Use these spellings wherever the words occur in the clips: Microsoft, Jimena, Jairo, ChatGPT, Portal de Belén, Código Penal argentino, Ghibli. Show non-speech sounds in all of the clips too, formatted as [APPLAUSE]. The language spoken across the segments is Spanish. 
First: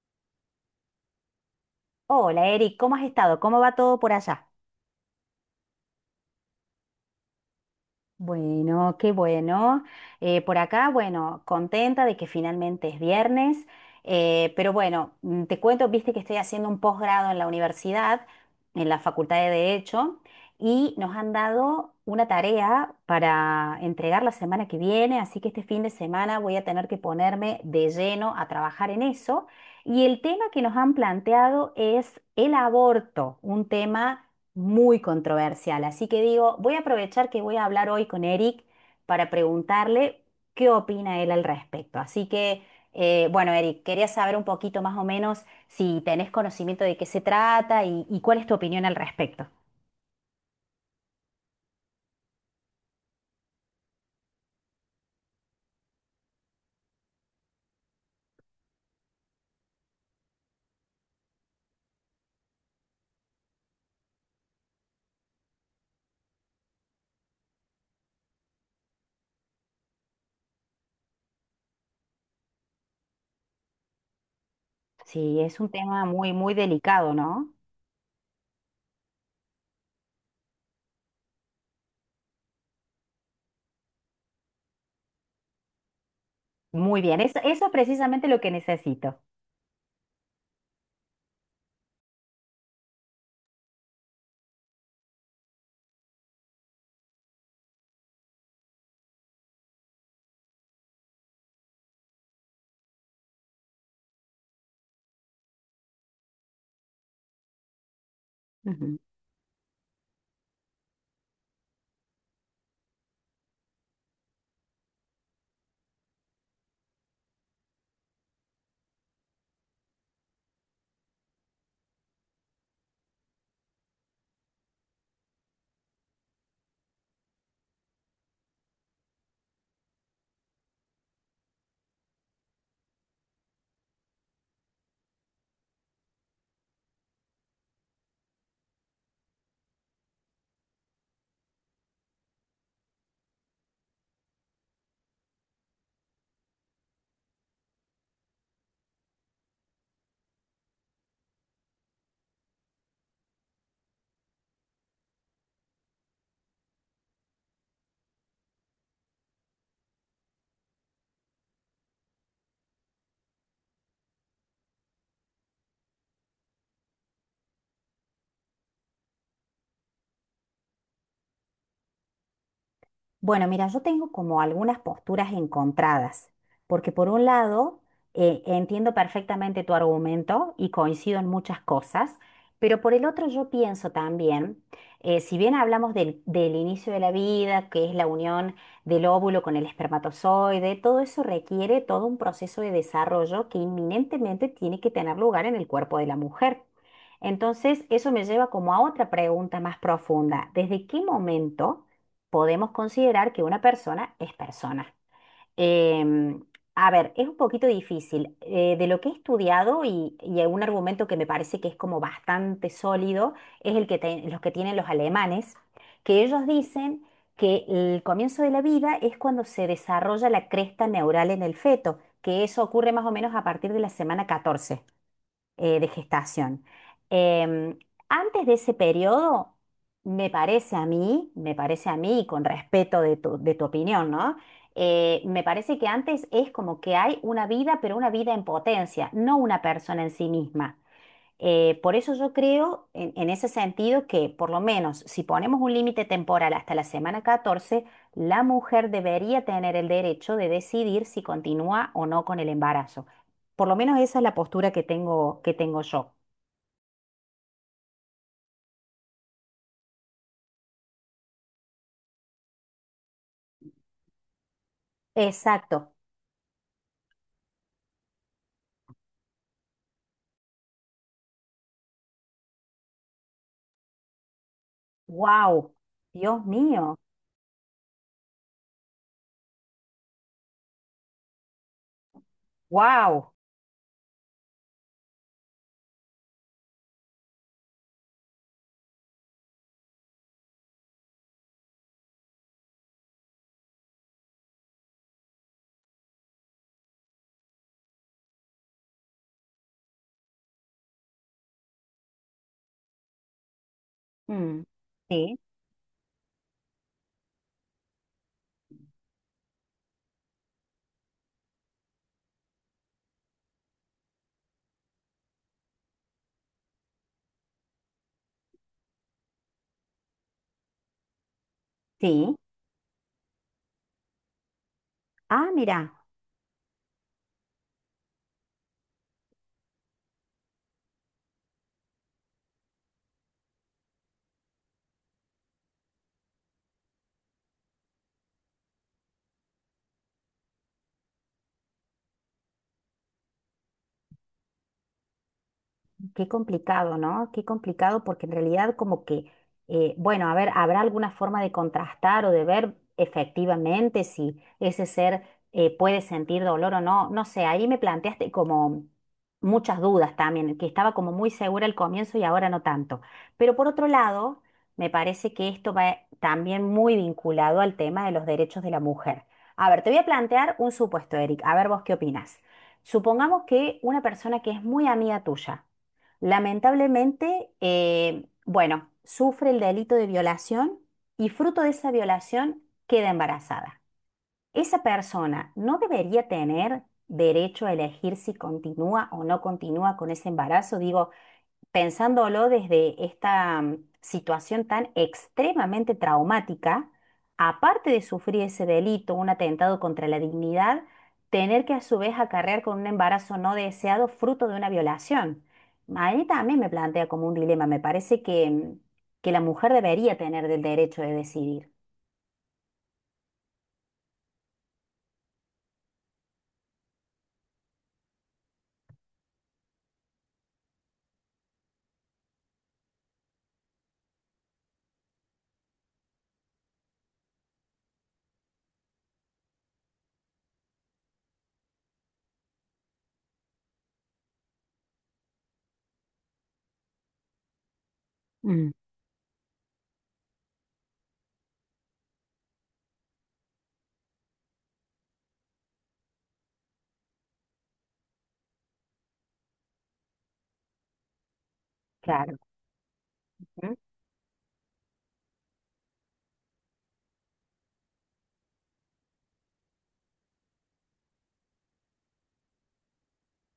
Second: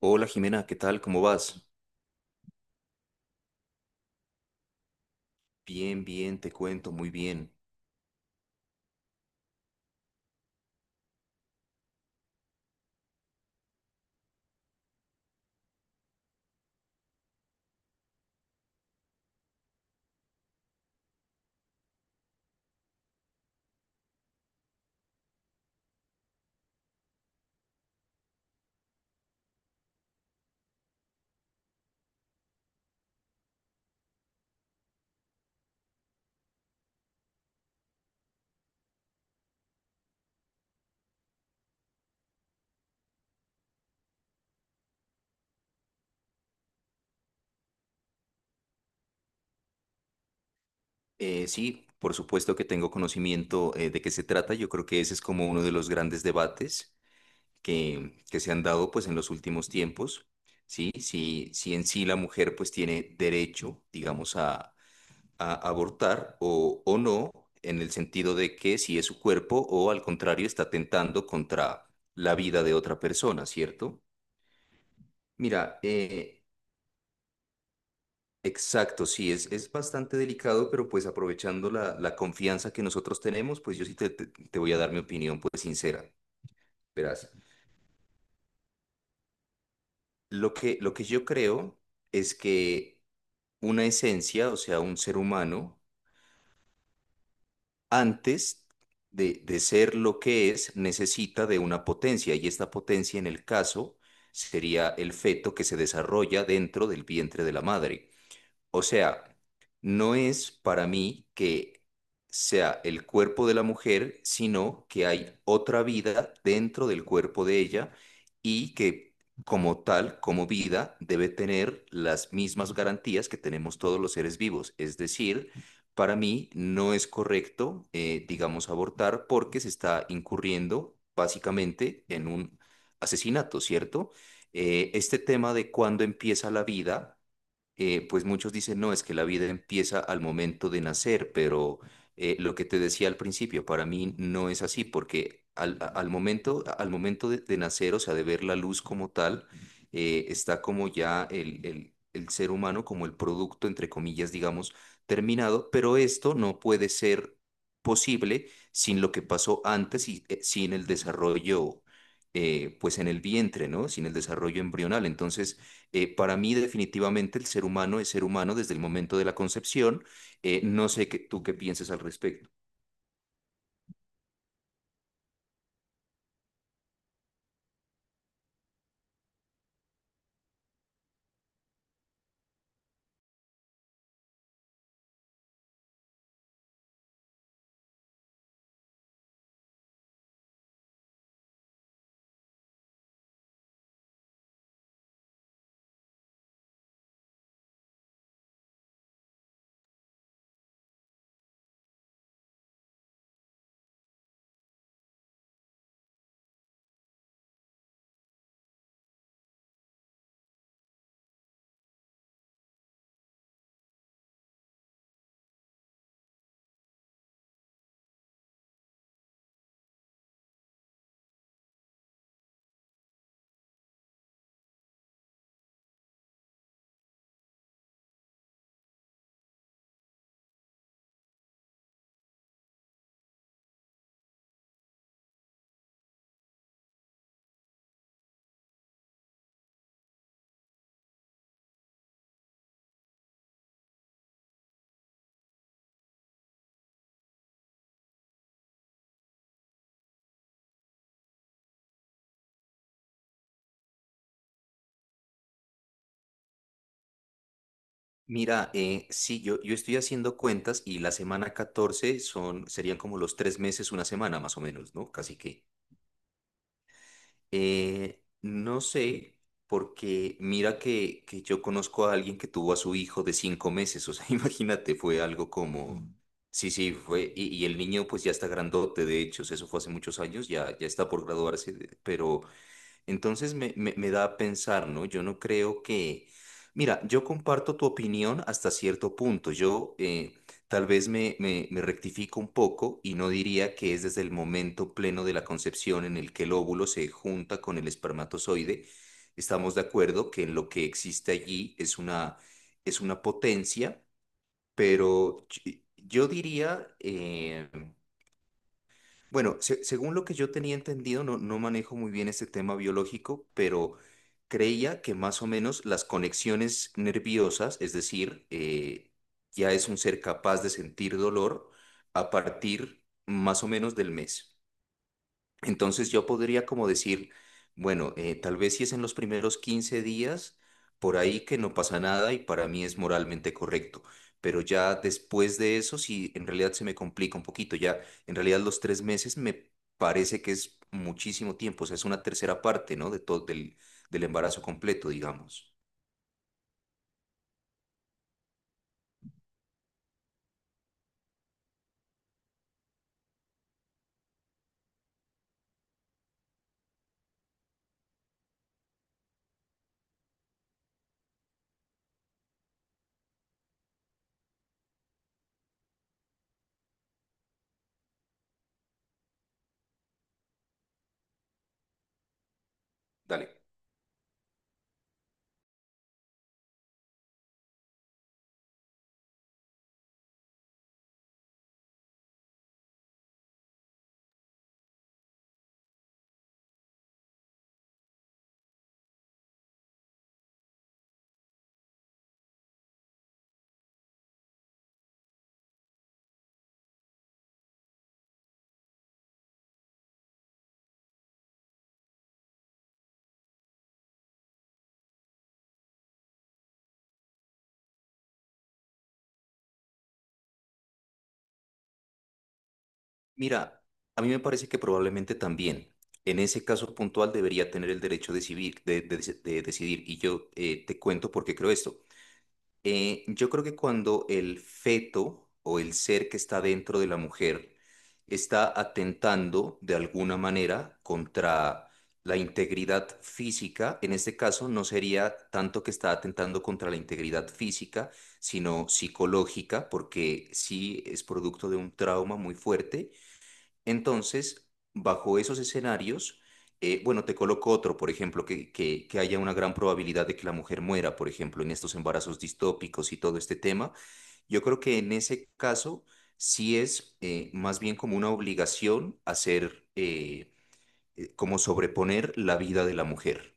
Hola Jimena, ¿qué tal? ¿Cómo vas? Hola Eric, ¿cómo has estado? ¿Cómo va todo por allá? Bien, bien, te cuento, muy bien. Bueno, qué bueno. Por acá, bueno, contenta de que finalmente es viernes, pero bueno, te cuento, viste que estoy haciendo un posgrado en la universidad, en la Facultad de Derecho, y nos han dado una tarea para entregar la semana que viene, así que este fin de semana voy a tener que ponerme de lleno a trabajar en eso. Y el tema que nos han planteado es el aborto, un tema muy controversial. Así que digo, voy a aprovechar que voy a hablar hoy con Eric para preguntarle qué opina él al respecto. Así que, bueno, Eric, quería saber un poquito más o menos si tenés conocimiento de qué se trata y cuál es tu opinión al respecto. Sí, por supuesto que tengo conocimiento de qué se trata. Yo creo que ese es como uno de los grandes debates que se han dado pues en los últimos tiempos. Sí, si en sí la mujer pues tiene derecho, digamos, a abortar o no, en el sentido de que si es su cuerpo o al contrario está tentando contra la vida de otra persona, ¿cierto? Sí, es un Mira, tema muy, eh, muy delicado, ¿no? Exacto, sí, es bastante delicado, pero pues aprovechando la confianza que nosotros tenemos, pues yo sí te voy a dar mi opinión pues sincera. Muy bien, Verás, eso es precisamente lo que necesito. Lo que yo creo es que una esencia, o sea, un ser humano, antes de ser lo que es, necesita de una potencia y esta potencia en el caso sería el feto que se desarrolla dentro del vientre de la madre. O Ujú. sea, no es para mí que sea el cuerpo de la mujer, sino que hay otra vida dentro del cuerpo de ella y que como tal, como vida, debe tener las mismas garantías que tenemos todos los seres vivos. Es decir, para mí no es correcto, digamos, abortar porque se está incurriendo básicamente en un asesinato, ¿cierto? Este tema de cuándo empieza la vida pues muchos dicen, no, es que la vida empieza al momento de nacer, pero lo que te decía al principio, para mí no es así, porque al momento de nacer, o sea, de ver la luz como tal, está como ya el ser humano, como el producto, entre comillas, digamos, terminado, pero esto no puede ser posible sin lo que pasó antes y sin el desarrollo pues en el vientre, ¿no? Sin el desarrollo embrional. Entonces, para mí, definitivamente, el ser humano es ser humano desde el momento de la concepción. No sé qué- ¿Tú qué pienses al respecto? Bueno, mira, yo tengo como algunas posturas encontradas, porque por un lado entiendo perfectamente tu argumento y coincido en muchas cosas, pero por el otro yo pienso también, si bien hablamos del inicio de la vida, que es la unión del óvulo con el espermatozoide, todo eso requiere todo un proceso de desarrollo que inminentemente tiene que tener lugar en el cuerpo de la mujer. Entonces, eso me lleva como a otra pregunta más profunda: ¿desde qué momento podemos considerar que una persona es persona? Em, a ver, es un poquito difícil. De lo que he estudiado y un argumento que me parece que es como bastante sólido es el los que tienen los alemanes, que ellos dicen que el comienzo de la vida es cuando se desarrolla la cresta neural en el feto, que eso ocurre más o menos a partir de la semana 14 de gestación. Em, Antes de ese periodo, me parece a mí, me parece a mí, y con respeto de tu opinión, ¿no? Me parece que antes es como que hay una vida, pero una vida en potencia, no una persona en sí misma. Por eso yo creo en ese sentido que por lo menos si ponemos un límite temporal hasta la semana 14, la mujer debería tener el derecho de decidir si continúa o no con el embarazo. Por lo menos esa es la postura que tengo yo. Sí, yo estoy haciendo cuentas y la semana 14 son, serían como los tres meses, una semana más o menos, ¿no? Casi que. Exacto. No sé, porque mira que yo conozco a alguien que tuvo a su hijo de 5 meses, o sea, [LAUGHS] imagínate, fue algo Wow. como... Mm. Dios Sí, mío. sí, fue, y el niño pues ya está grandote, de hecho, o sea, eso fue hace muchos años, ya está por graduarse, de- pero Wow. entonces me da a pensar, ¿no? Yo no creo que... Mira, yo comparto tu opinión hasta cierto punto. Yo, tal vez me rectifico un poco y no diría que es desde el momento pleno de la concepción en el que el óvulo se junta con el espermatozoide. Estamos de acuerdo que lo que existe allí es una potencia, Mm. Sí, pero yo diría... bueno, según lo que yo tenía entendido, no, no manejo muy bien este tema biológico, pero creía que más o menos las conexiones nerviosas, es decir, ya es un ser capaz de sentir dolor a sí. partir más o menos del mes. Ah, mira. Entonces yo podría como decir, bueno, tal vez si es en los primeros 15 días, por ahí que no pasa nada y para mí es moralmente correcto. Pero ya después de eso, sí, en realidad se me complica un poquito. Ya en realidad los tres meses me parece que es muchísimo tiempo. O sea, es una tercera parte, ¿no? De todo, del, del embarazo completo, digamos. Qué complicado, ¿no? Qué complicado porque en realidad como que, bueno, a ver, habrá alguna forma de contrastar o de ver efectivamente si ese ser puede sentir dolor o no. No sé, ahí me planteaste como muchas dudas también, que estaba como muy segura al comienzo y ahora no tanto. Pero por otro lado, me parece que esto va también muy vinculado al tema de los derechos de la mujer. A ver, te voy a plantear un supuesto, Eric. A ver vos qué opinás. Supongamos Dale. que una persona que es muy amiga tuya, lamentablemente, bueno, sufre el delito de violación y fruto de esa violación queda embarazada. Esa persona no debería tener derecho a elegir si continúa o no continúa con ese embarazo. Digo, pensándolo desde esta situación tan extremadamente traumática, aparte de sufrir ese delito, un atentado contra la dignidad, tener que a su vez acarrear con un embarazo no deseado fruto de una violación. A mí también me plantea como un dilema. Me parece que que la mujer debería tener el derecho de decidir. Mira, a mí me parece que probablemente también. En ese caso puntual debería tener el derecho de decidir, de decidir. Y yo, te cuento por qué creo esto. Yo creo que cuando el feto o el ser que está dentro de la mujer está atentando de alguna manera contra la integridad física, en este caso no sería tanto que está atentando contra la integridad física, Mm, sino psicológica, porque sí es producto de un trauma muy fuerte. Entonces, bajo esos escenarios, bueno, te coloco otro, por ejemplo, que haya una gran probabilidad de que la mujer muera, por ejemplo, en estos claro. embarazos distópicos y todo este ¿Mm? tema. Yo creo que en ese caso sí es, más bien como una obligación hacer, como sobreponer la vida de la mujer.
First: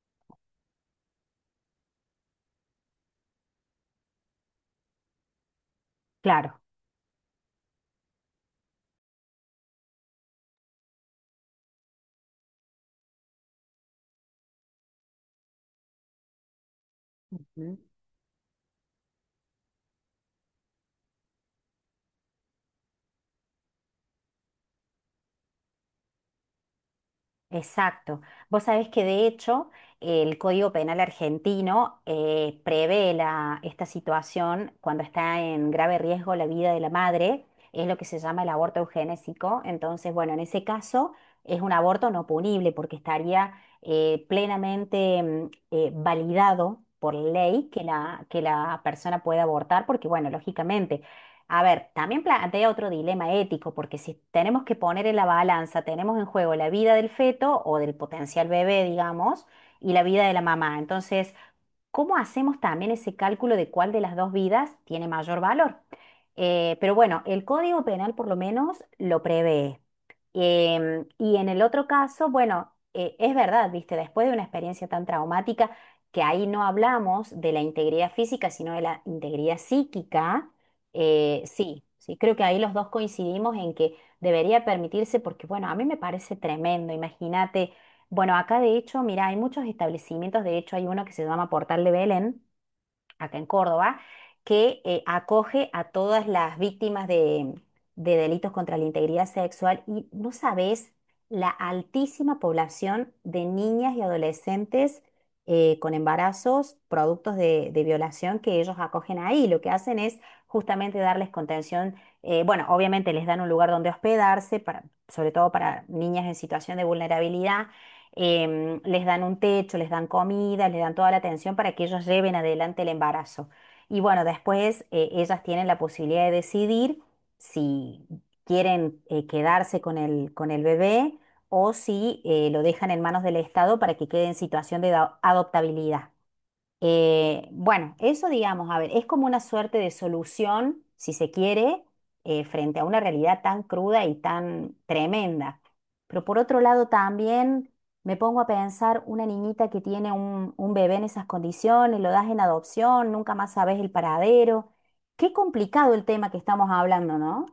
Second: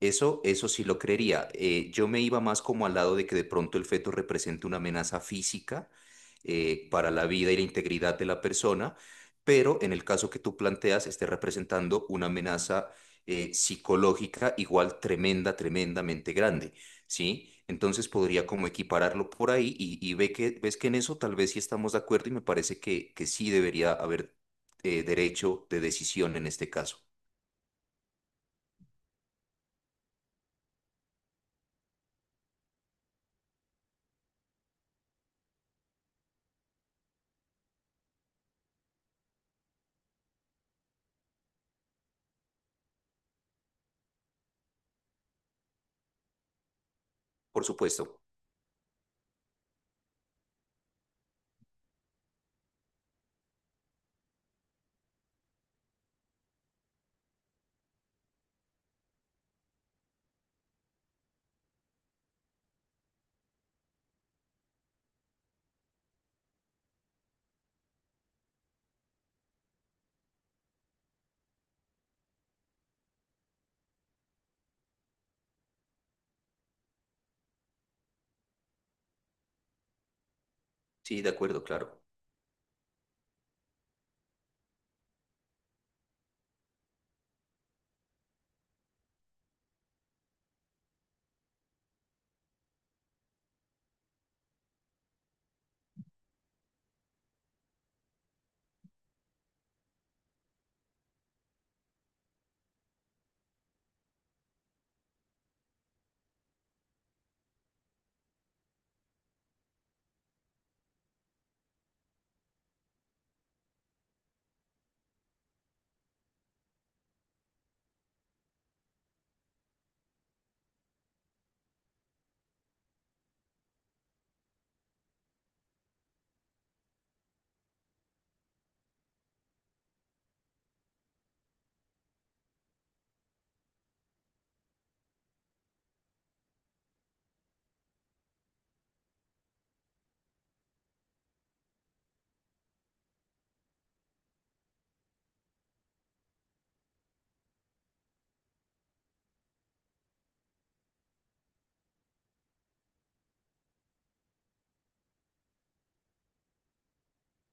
Eso sí lo creería. Yo me iba más como al lado de que de pronto el feto represente una amenaza física Claro. Para la vida y la integridad de la persona, pero en el caso que tú planteas, esté representando una amenaza psicológica igual tremenda, tremendamente grande, ¿sí? Entonces podría como equipararlo por ahí y ve que, ves que en eso tal vez sí estamos de acuerdo y me parece que sí debería haber derecho de decisión en este caso. Exacto. Vos sabés que de hecho el Código Penal argentino prevé esta situación cuando está en grave riesgo la vida de la madre, es lo que se llama el aborto eugenésico. Entonces, bueno, en ese caso es un aborto no punible porque estaría plenamente validado por Por ley que supuesto. la persona pueda abortar, porque bueno, lógicamente a ver, también plantea otro dilema ético, porque si tenemos que poner en la balanza, tenemos en juego la vida del feto o del potencial bebé, digamos, y la vida de la mamá. Entonces, ¿cómo hacemos también ese cálculo de cuál de las dos vidas tiene mayor valor? Pero bueno, el Código Penal por lo menos lo prevé. Y en el otro caso, bueno, es verdad, viste, después de una experiencia tan traumática, que ahí no hablamos de la integridad física, sino de la integridad psíquica, Sí, de acuerdo, sí, claro. sí, creo que ahí los dos coincidimos en que debería permitirse, porque bueno, a mí me parece tremendo, imagínate. Bueno, acá de hecho, mira, hay muchos establecimientos, de hecho hay uno que se llama Portal de Belén, acá en Córdoba, que acoge a todas las víctimas de delitos contra la integridad sexual y no sabes la altísima población de niñas y adolescentes con embarazos, productos de violación que ellos acogen ahí. Lo que hacen es justamente darles contención, bueno, obviamente les dan un lugar donde hospedarse, para, sobre todo para niñas en situación de vulnerabilidad, les dan un techo, les dan comida, les dan toda la atención para que ellos lleven adelante el embarazo. Y bueno, después ellas tienen la posibilidad de decidir si quieren, quedarse con el bebé o si lo dejan en manos del Estado para que quede en situación de adoptabilidad. Bueno, eso digamos, a ver, es como una suerte de solución, si se quiere, frente a una realidad tan cruda y tan tremenda. Pero por otro lado también me pongo a pensar una niñita que tiene un bebé en esas condiciones, lo das en adopción, nunca más sabes el paradero. Qué complicado el tema que estamos hablando, ¿no?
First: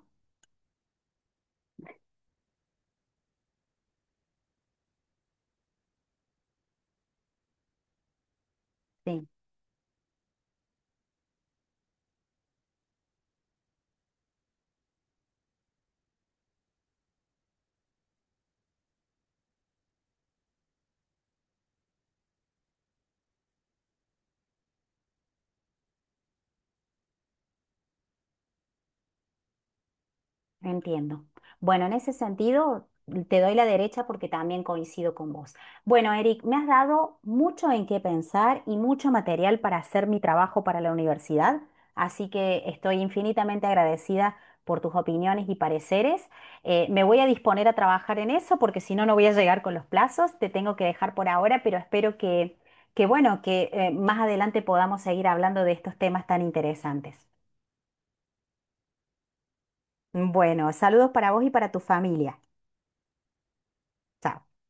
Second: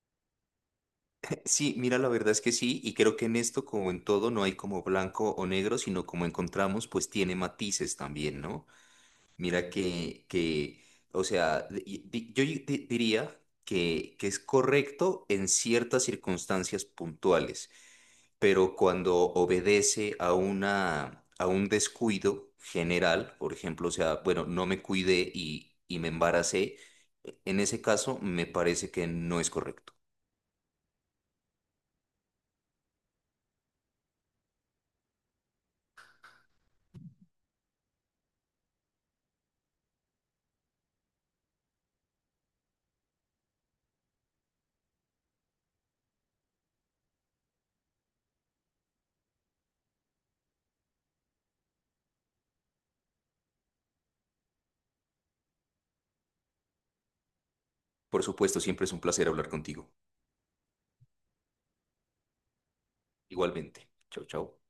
Sí, mira, la verdad es que sí, y creo que en esto, como en todo, no hay como blanco o negro, sino como encontramos, pues tiene matices también, ¿no? Sí. Mira que o sea, diría que es correcto en ciertas circunstancias puntuales, pero cuando obedece a una, a un descuido general, por ejemplo, o sea, bueno, no me cuidé y me embaracé, e, en ese caso me parece que no es correcto. Entiendo. Bueno, en ese sentido, te doy la derecha porque también coincido con vos. Bueno, Eric, me has dado mucho en qué pensar y mucho material para hacer mi trabajo para la universidad, así que estoy infinitamente agradecida por tus opiniones y pareceres. Me voy a disponer a trabajar en eso porque si no, no voy a llegar con los plazos. Te tengo que dejar por ahora, pero espero que bueno, que más adelante podamos seguir hablando de estos temas tan interesantes. Por supuesto, siempre es un placer hablar contigo. Bueno, saludos para vos y para tu familia. Igualmente. Chau, chau. Chao.